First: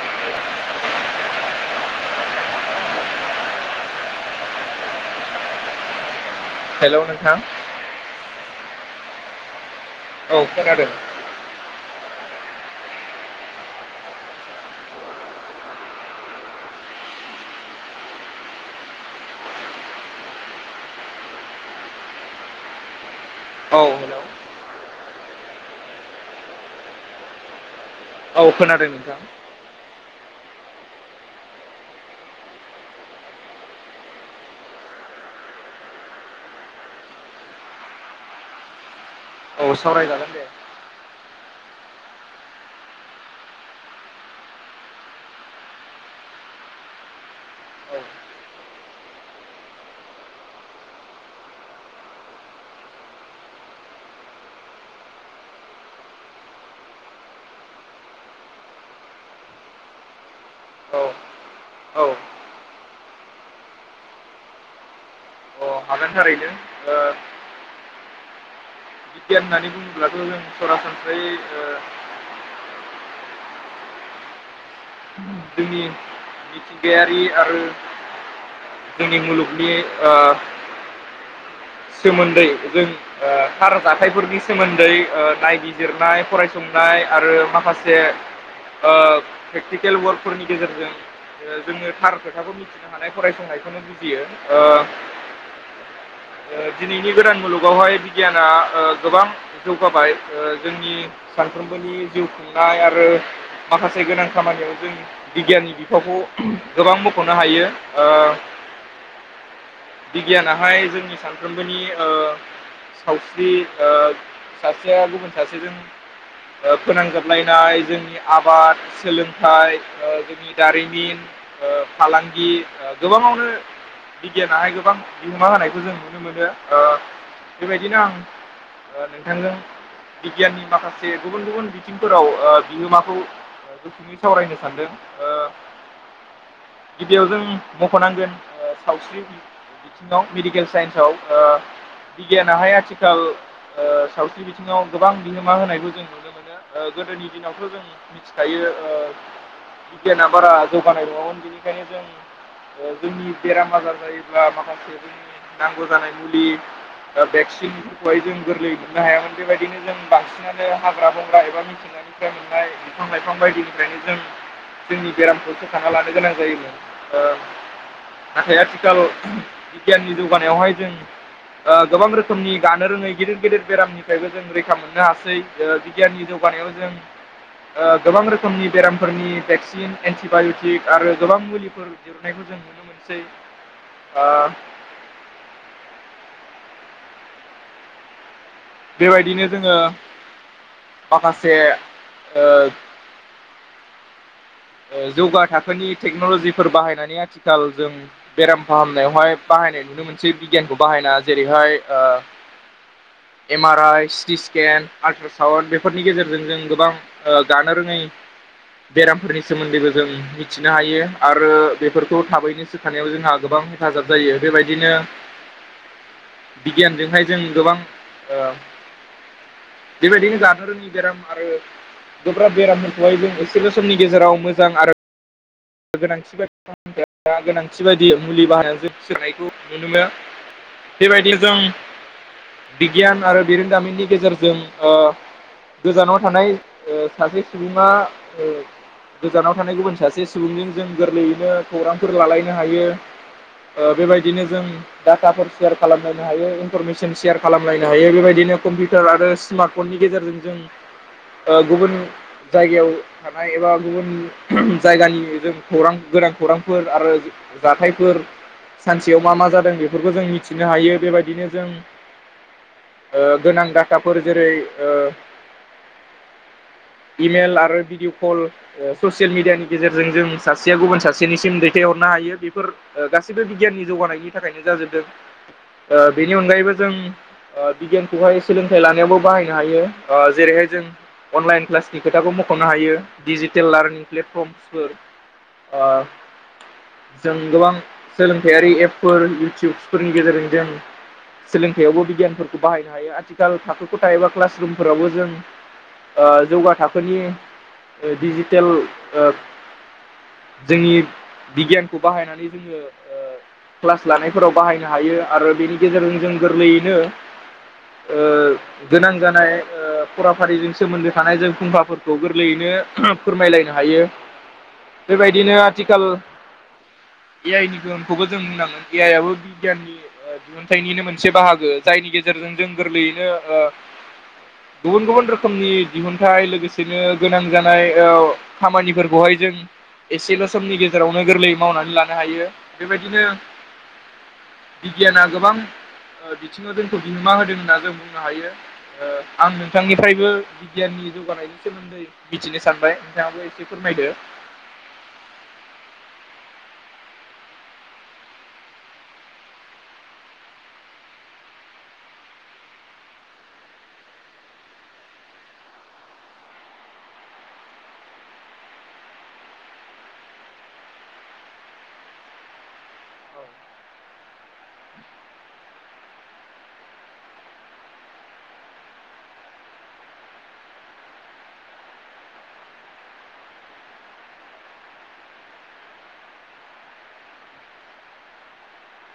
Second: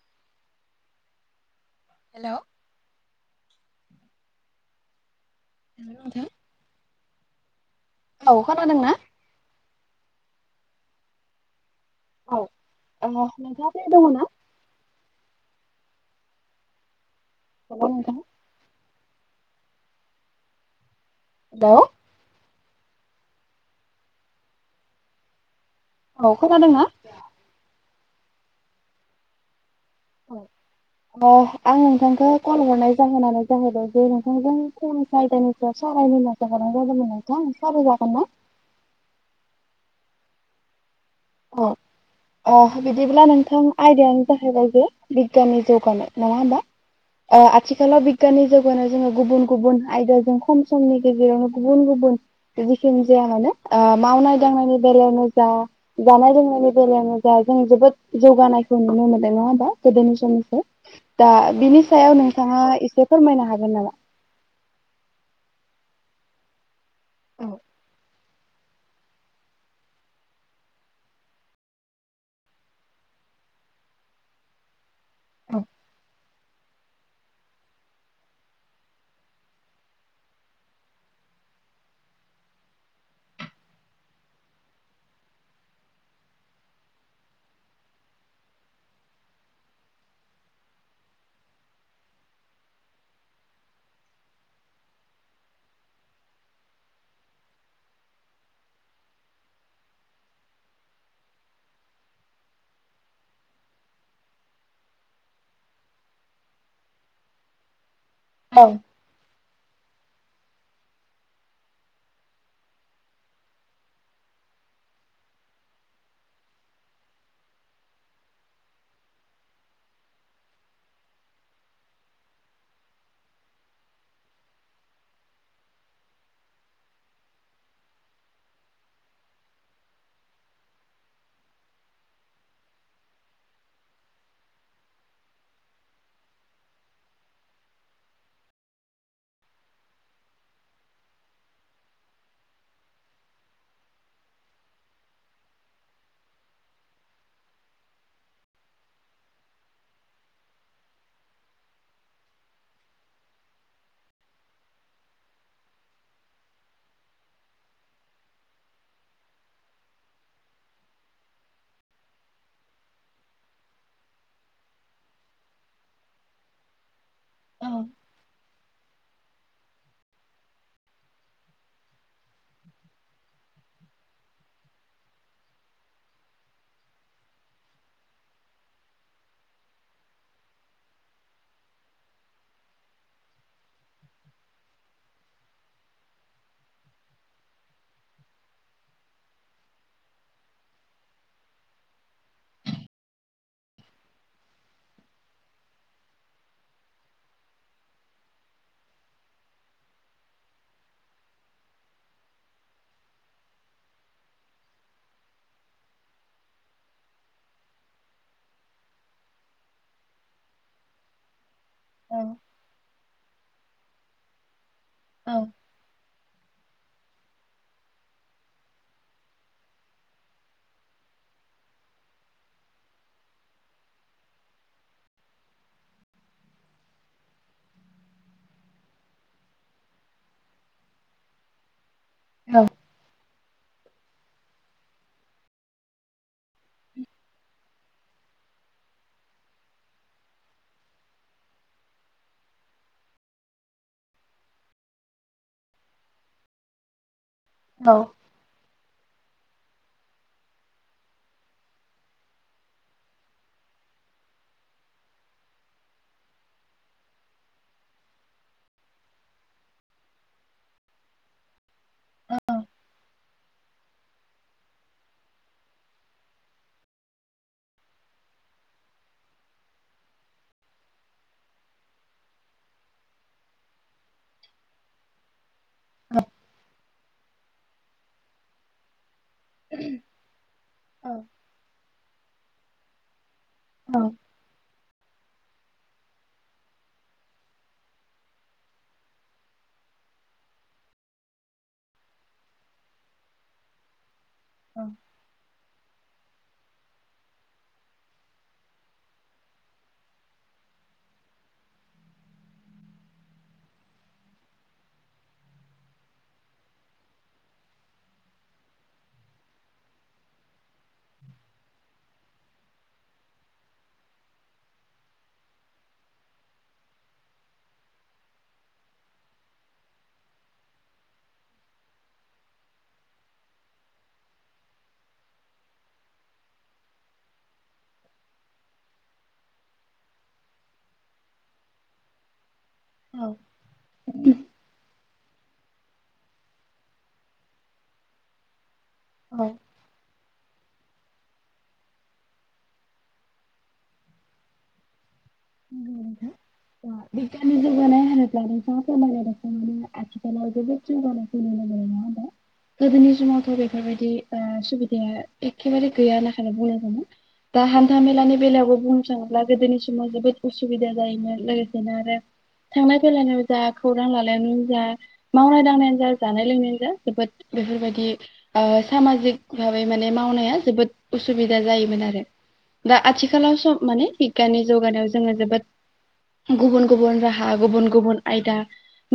[inaudible] Hello नोंथां hello नोंथां। औ खोनादों ना? औ खोनादों। औ ओ नोंथाङा फ्रि दङ' ना? हेलौ नोंथां। हेल' औ हेल' औ खोनादोंना? औ खोनादों नोंथां। औ। अ आं नोंथांखौ कल हरनाय जाहोनानो जाहैबाय जे नोंथांजों फंनैसो आयदानि सायाव सावरायनो होननानै सो हरनाय जादोंमोन नोंथां सावरायजागोन ना? औ सावरायजागोन दे। अ अ बिदिब्ला नोंथां आयदायानो जाहैबाय जे बिगियाननि जौगानाय नङा होमबा। ओ औ आथिखालाव बिगियाननि जौगानायाव जोङो गुबुन गुबुन आयदाजों खम समनि गेजेरावनो गुबुन गुबुन जिखिनि जाया मानोे ओ मावनाय-दांनायनि बेलायावनो जा जानाय-लोंनायनि बेलायावनो जा जों जोबोद जौगानायखौ नुनो मोन्दों नङा होमबा गोदोनि समनिफ्राय। औ दा बिनि औ सायाव नोंथाङा एसे फोरमायनो हागोन नामा अ हागोन थारैनो ओ औ बिगियान होननानै बुङोब्लाथ' जों सरासनस्रायै औ जोंनि मिथिंगायारि आरो जोंनि मुलुगनि [inaudible] सोमोन्दै जों थार जाथायफोरनि सोमोन्दै नायबिजिरनाय फरायसंनाय आरो माखासे प्रेक्टिकेल वार्कफोरनि गेजेरजों जोङो थार खोथाखौ मिथिनो हानाय फरायसंनायखौनो बुजियो [inaudible] दिनैनि गोदान मुलुगावहाय बिगियाना गोबां जौगाबाय जोंनि सानफ्रोमबोनि जिउ खुंनाय आरो माखासे गोनां खामानियाव जों बिगियाननि बिफावखौ गोबां मख'नो हायो औ बिगियानाहाय जोंनि सानफ्रोमबोनि सावस्रि सासेया गुबुन सासेजों फोनांजाबलायनाय जोंनि आबाद सोलों नाथाय ओ जोंनि दारिमिन ओ फालांगि गोबाङावनो बिगियानाहाय गोबां बिहोमा होनायखौ जों नुनो मोनो ओ बेबायदिनो आं ओ नोंथांजों बिगियाननि माखासे गुबुन गुबुन बिथिंफोराव ओ बिहोमाखौ गोख्रोङै [inaudible] सावरायनो सानदों ओ गिबियाव जों मख'नांगोन सावस्रि बिथिङाव मेडिकेल साइन्सआव ओ बिगियानाहाय आथिखाल ओ सावस्रि बिथिङाव गोबां बिहोमा होनायखौ जों नुनो मोनो मोनो गोदोनि दिनावथ' जों मिथिखायो बिगियाना बारा जौगानाय नङामोन बेनिखायनो जों ओ जोंनि बेराम आजार जायोब्ला माखासे जोंनि नांगौ जानाय मुलि दा भेक्सिन खौहाय जों गोरलै मोननो हायामोन बेबायदिनो जों बांसिनानो हाग्रा बंग्रा एबा मिथिं बिफ्राय [unintelligible] मोननाय बिफां लाइफां बायदि बेनो जों जोंनि बेरामखौ सोखाना लानो गोनां जायोमोन ओ औ नाथाय आथिखाल बिगियाननि जौगानायावहाय जों ओ गोबां रोखोमनि गानो रोङै गिदिर गिदिर बेरामनिफ्रायबो जों रैखा मोननो हासै ओ बिगियाननि जौगानायाव जों ओ गोबां रो रोखोमनि बेरामफोरनि भेक्सिन एन्टिबाइ'टिक आरो गोबां मुलिफोर दिहुननायखौ जों नुनो मोनसै ओ बेबायदिनो जोङो माखासे ओ जौगा थाखोनि टेक्न'ल'जिफोर बाहायनानै आथिखाल जों बेराम फाहामनायावहाय बाहायनाय नुनो मोनसै बिगियानखौ बाहायना जेरैहाय ओ M R I CT scan ultrasound बेफोरनि गेजेरजों जों गोबां ओ गानो रोङै बेराम फोरनि सोमोन्दैबो जों मिथिनो हायो आरो बेफोरखौ थाबैनो सोखानायाव जोंहा गोबां हेफाजाब जायो बेबायदिनो औ बिगियानजोंहाय जों गोबां ओ बेबायदिनो गानो रोङि बेराम आरो गोब्राब बेरामफोरखौहाय जों एसेल' समनि गेजेराव मोजां आरो गोनांथि बायदि फामह बोनायखौ [unintelligible] गोनांथि बायदि मुलि बाहायनाय बिजिरनायखौ नुनो मोनो बेबायदिनो जों बिगियान आरो बिरोंदामिननि गेजेरजों ओ गोजानाव थानाय ओ सासे सुबुङा गोजानाव थानाय गुबुन सासे सुबुंजों जों गोरलैयैनो खौरांफोर लालायनो हायो। ओ बेबायदिनो जों डाटाफोर सेयार खालामलायनो हायो इनफरमेसन सेयार औ खालामलायनो हायो बेबायदिनो कम्पिउटार आरो स्मार्टफननि गेजेरजों जों ओ गुबुन जायगायाव थानाय एबा गुबुन जायगानि बेजों खौरां गोनां खौरांफोर आरो जाथायफोर सानसेयाव मा मा जादों बेफोरखौ जों मिथिनो हायो बेबायदिनो जों ओ गोनां डाटाफोर जेरै ओ इमेल आरो भिडिअ कल ओ ससियेल मिडियानि गेजेर जों जों सासेया गुबुन सासेनिसिम दैथायहरनो हायो बेफोर गासिबो बिगियाननि जौगानायनि थाखायनो जाजोबदों बेनि अनगायैबो जों ओ बिगियानखौहाय सोलोंथाइ लानायावबो बाहायनो हायो ओ जेरैहाय जों औ अनलाइन क्लासनि खोथाखौ मख'नो हायो डिजिटेल लार्निं औ प्लेटफर्म फोर ओ। जों गोबां सोलोंथारि एपफोर इउटुबसफोरनि गेजेरजों जों सोलोंथाइयावबो बिगियानफोरखौ बाहायनो हायो आथिखाल थाखो खथाय एबा क्लास रुमफोरावबो जों ओ जौगा थाखोनि डिजिटेल ओ जोंनि बिगियानखौ बाहायनानै जोङो क्लास लानायफोराव बाहायनो हायो आरो बेनि गेजेरजों जों गोरलैयैनो ओ। गोनां जानाय फराफारिजों सोमोन्दो थानाय जों फुंखाफोरखौ गोरलैयैनो फोरमायलायनो हायो। बेबायदिनो आथिखाल ए आइ नि गोहोमखौबो जों होननांगोन ए आइ आबो बिगियाननि दिहुनथाइनिनो मोनसे बाहागो जायनि गेजेरजों जों गोरलैयैनो ओ गुबुन गुबुन रोखोमनि दिहुनथाइ लोगोसेनो गोनां जानाय और। खामानिफोरखौहाय जों एसेल' समनि गेजेरावनो गोरलै मावनानै लानो हायो बेबायदिनो औ औ बिगियाना गोबां बिथिङाव जोंखौ बिहोमा होदों होनना जों बुंनो हायो। आं नंगौ नोंथांनिफ्रायबो गियाननि जौगानायनि सोमोन्दै मिथिनो सानबाय नोंथाङाबो एसे फोरमायदो। [unintelligible] बेनि [unintelligible] नोंथाङा फोरमायनाय बादिनो आथिखालावबो जौगानायखौ नुनो मोनो। गोदोनि समावथ' बेफोरबायदि सुबिदाया एखेबारे गैया होनना बुंनांगौमोन। दा हान्था मेलानि बेलायावबो बुंनो थाङोब्ला गोदोनि समाव जोबोद उसुबिदा जायोमोन लोगोसेनो आरो थांलाय फैलायनि जा खौरां लालायनाय जा मावनाय दांनायानो जा जानाय लोंनायानो जा जोबोद बेफोरबायदि सामाजिक भाबै माने मावनाया जोबोद उसुबिदा जायोमोन आरो दा आथिखालाव स माने बिगियाननि जौगानायाव जोङो जोबोद गुबुन गुबुन राहा गुबुन गुबुन आयदा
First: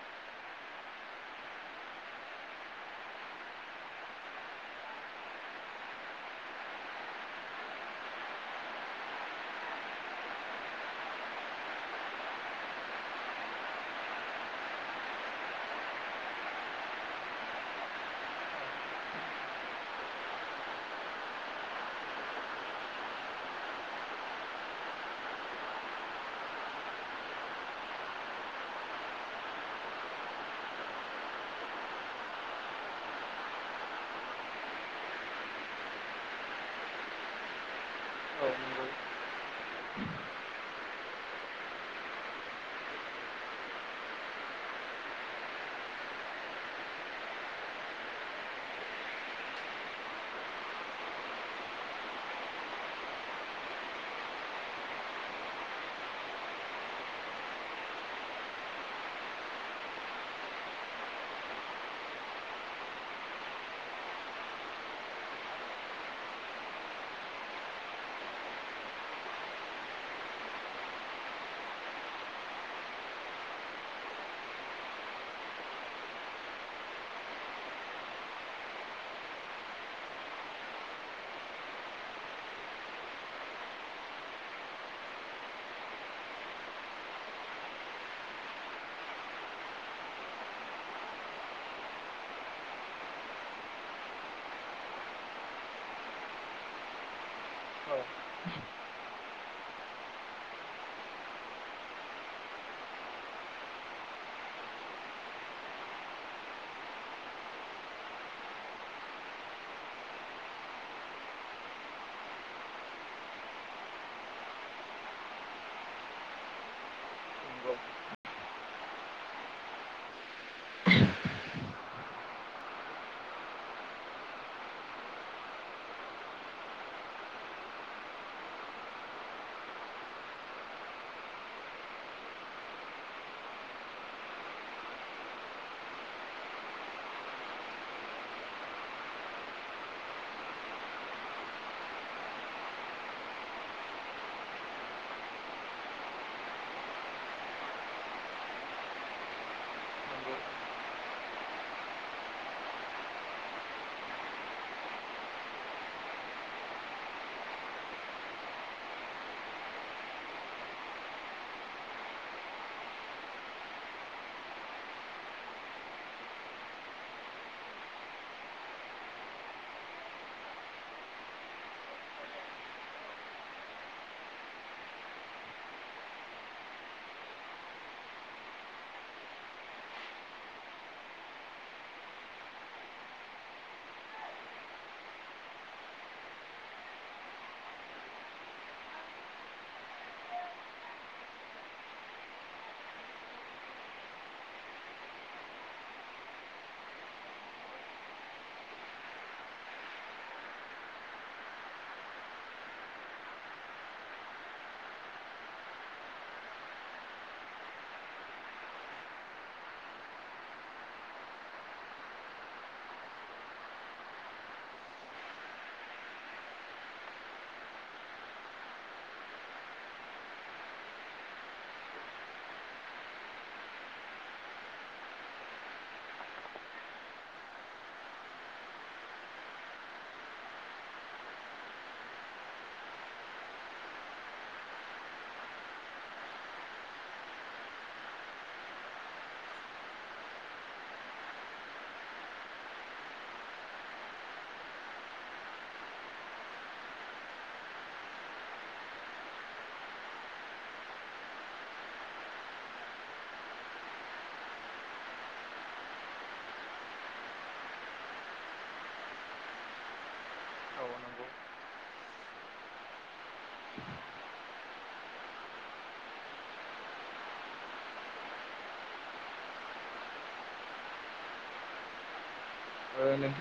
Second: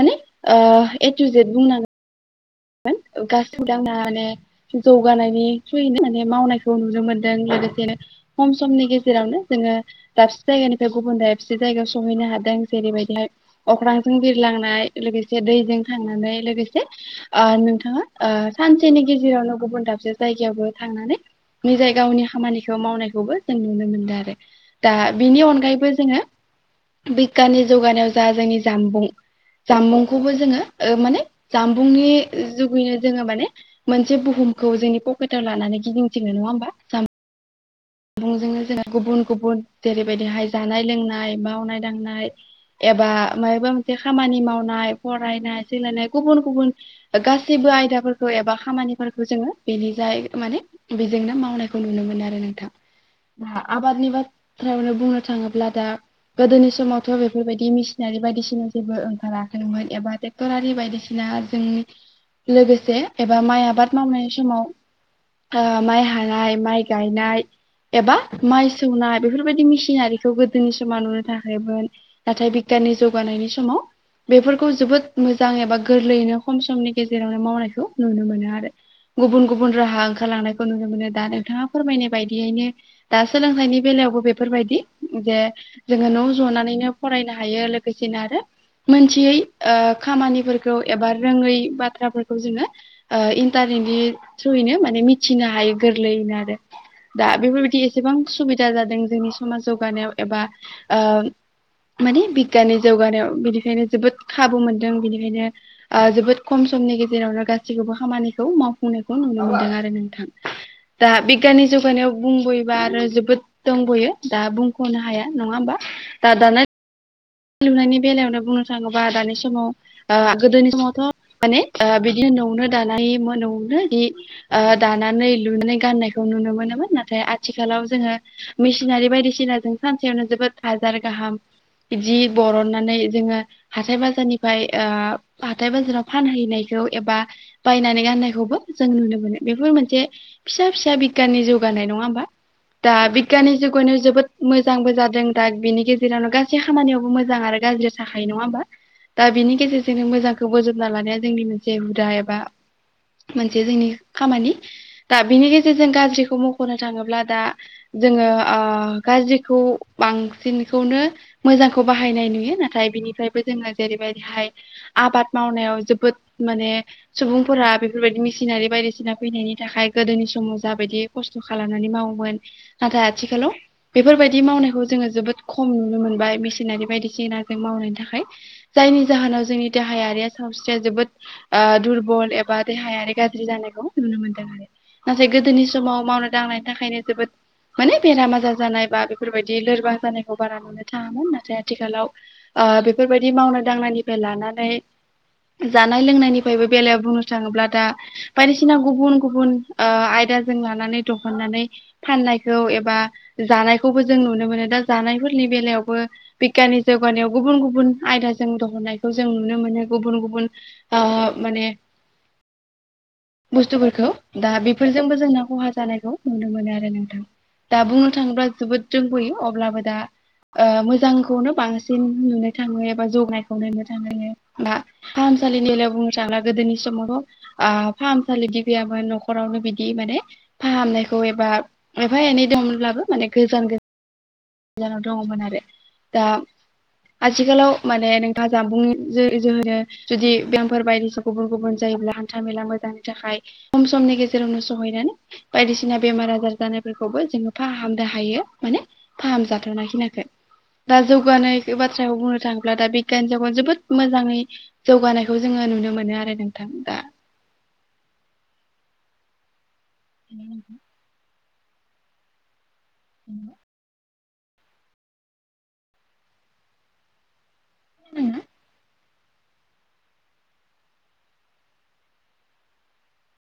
माने ए थु जेद बुंनानै [unintelligible] माने जौगानायनि थ्रुयैनो माने मावनायखौ नुनो मोनदों लोगोसेनो खम समनि गेजेरावनो जोङो दाबसे जायगानिफ्राय गुबुन दाबसे जायगायाव सोंहैनो हादों जेरैबायदिहाय अख्रांजों बिरलांनाय लोगोसे दैजों खांनानै लोगोसे नोंथाङा सानसेनि गेजेरावनो गुबुन दाबसे जायगायावबो थांनानै निजाय गावनि खामानिखौ मावनायखौबो जों नुनो मोनदों आरो। दा बिनि अनगायैबो जोङो बिगियाननि जौगानायाव जा जोंनि जामबुं जामबुंखौबो जोङो माने जामबुंनि जुगैनो जोङो माने मोनसे बुहुमखौ जोंनि पकेटाव लानानै गिदिंथिङ नङा होमबा ज औ सुबुंजोंनो जोंहा नंगौ। गुबुन गुबुन जेरैबायदिहाय जानाय लोंनाय मावनाय दांनाय एबा माबा मोनसे खामानि मावनाय फरायनाय सोलायनाय गुबुन गुबुन गासैबो आयदाफोरखौ एबा खामानिफोरखौ जोङो बेनि जाय माने बेजोंनो मावनायखौ नुनो मोन आरो नोंथां आबादनि बाथ्रायावनो बुंनो थाङोब्ला दा गोदोनि समावथ' बेफोरबायदि मिसिनारि बायदिसिना जेबो ओंखाराखैमोन एबा [unintelligible] बायदिसिना जों लोगोसे एबा माइ आबाद मावनाय समाव माइ हानाय माइ गायनाय एबा माइ सौनाय बेफोरबायदि मेसिनारिखौ गोदोनि समाव नुनो थाखायमोन नाथाय बिगियाननि जौगानायनि समाव बेफोरखौ जोबोद मोजां एबा गोरलैयैनो खम समनि गेजेरावनो मावनायखौ नुनो मोनो आरो गुबुन गुबुन राहा ओंखारलांनायखौ नुनो मोनो दा नोंथाङा फोरमायनाय बायदि बिदियैनो दा सोलोंथाइनि बेलायावबो बेफोरबायदि जे जोङो न' जनानैनो फरायनो हायो लोगोसेनो आरो मोनथियै ओ खामानिफोरखौ एबा रोङै बाथ्राफोरखौ जोङो इन्टारनेटनि थ्रुयैनो माने मिथिनो हायो गोरलैयैनो आरो दा बेफोरबायदि औ एसेबां सुबिदा जादों जोंनि समाज जौगानायाव एबा माने बिगियाननि जौगानायाव बिनिखायनो जोबोद खाबु मोनदों बिनिखायनो जोबोद खम समनि गेजेरावनो गासैखौबो खामानिखौ मावफुंनायखौ नुनो मोनदों आरो नोंथां दा बिगियाननि जुग याव बुंबोयोबा आरो जोबोद दंबोयो दा बुंख'नो हाया नङा होमबा दा दानि नंगौ लुनायनि बेलायावनो बुंनो थाङोबा दानि समाव गोदोनि समावथ' माने बिदिनो न'आवनो दानाय न'आवनो जि ओ दानानै लुनानै गाननायखौ नुनो मोनोमोन नाथाय आथिखालाव जोङो मेसिनारि बायदिसिनाजों सानसेयावनो जोबोद हाजार गाहाम जि बरननानै जोङो हाथाय बाजारनिफ्राय हाथाय बाजाराव फानहैनायखौ एबा बायनानै गाननायखौबो जों नुनो मोनो बेफोर मोनसे फिसा फिसा बिगियाननि जौगानाय नङा होमबा दा बिगियाननि जुगावनो जोबोद मोजांबो जादों दा बिनि गेजेरावनो गासैबो गासै खामानियावबो मोजां आरो गाज्रि थाखायायो नङा होमबा दा बिनि गेजेरजोंनो मोजांखौ बोजबना लानाया जोंनि मोनसे हुदा एबा मोनसे जोंनि खामानि दा बिनि गेजेरजों गाज्रिखौ मख'नो थाङोब्ला दा जोङो आ गाज्रिखौ बांसिनखौनो मोजांखौ बाहायनाय नुयो नाथाय बिनिफ्रायबो जोङो जेरैबायदिहाय आबाद मावनायाव जोबोद माने सुबुंफोरा बेफोरबायदि मेसिनारि बायदिसिना फैनायनि थाखाय गोदोनि समाव जाबायदि खस्थ' खालामनानै मावोमोन नाथाय आथिखालाव बेफोरबायदि मावनायखौ जोङो जोबोद खम नुनो मोनबाय मेसिनारि बायदिसिना जों मावनायनि थाखाय जायनि जाहोनाव जोंनि देहायारिया सावस्रिया जोबोद दुरबल एबा देहायारि गाज्रि जानायखौ नुनो मोनदों आरो नाथाय गोदोनि समाव मावनो दांनायनि थाखायनो जोबोद माने बेराम आजार जानाय बा बेफोरबायदि लोरबां जानायखौ बारा नुनो थाङा नाथाय आथिखालाव बेफोरबायदि मावनाय दांनायनिफ्राय लानानै जानाय लोंनायनिफ्रायबो बेलायाव बुंनो थाङोब्ला दा बायदिसिना गुबुन गुबुन आयदाजों लानानै दिहुननानै फाननायखौ एबा जानायखौबो जों नुनो मोनो दा जानायफोरनि बेलायावबो बिगियाननि जौगानायाव गुबुन गुबुन आयदाजों दिहनायखौ जों नुनो मोनो गुबुन गुबुन आ माने बुस्थुफोरखौ दा बेफोरजोंबो जोंना खहा जानायखौ नुनो मोनो आरो नोंथां दा बुंनो थाङोब्ला जोबोद रोंबोयो अब्लाबो दा मो मोजांखौनो बांसिन नुनो थाङो एबा जौनायखौ नुनो थाङो बा फाहामसालिनि बेलायाव बुंनो थांब्ला गोदोनि समावथ आ फाहामसालिबो गैयामोन न'खरावनो बिदि माने फाहामनायखौ एबा एफा एनै दंब्लाबो माने गोजान गोजानाव दङमोन आरो दा आथिखालाव माने नोंथाङा जानबुंनि जोहै जुदि बेयामफोर बायदिसि गुबुन गुबुन जायोब्ला हान्था मेला मोजांनि थाखाय खम समनि गेजेरावनो सहैगोन बायदिसिना बेमार आजार जानायफोरखौबो जोङो फाहामनो हायो माने फाहाम जाथावना खिनाखौ दा जौगानाय बाथ्राखौ बुंनो थाङोब्ला दा बिगियाननि जागायाव जोबोद मोजाङै जौगानायखौ जोङो नुनो मोनो आरो नोंथां दा औ [inaudible] नंगौ [inaudible] [inaudible] खोनादों ना ओ नोंथां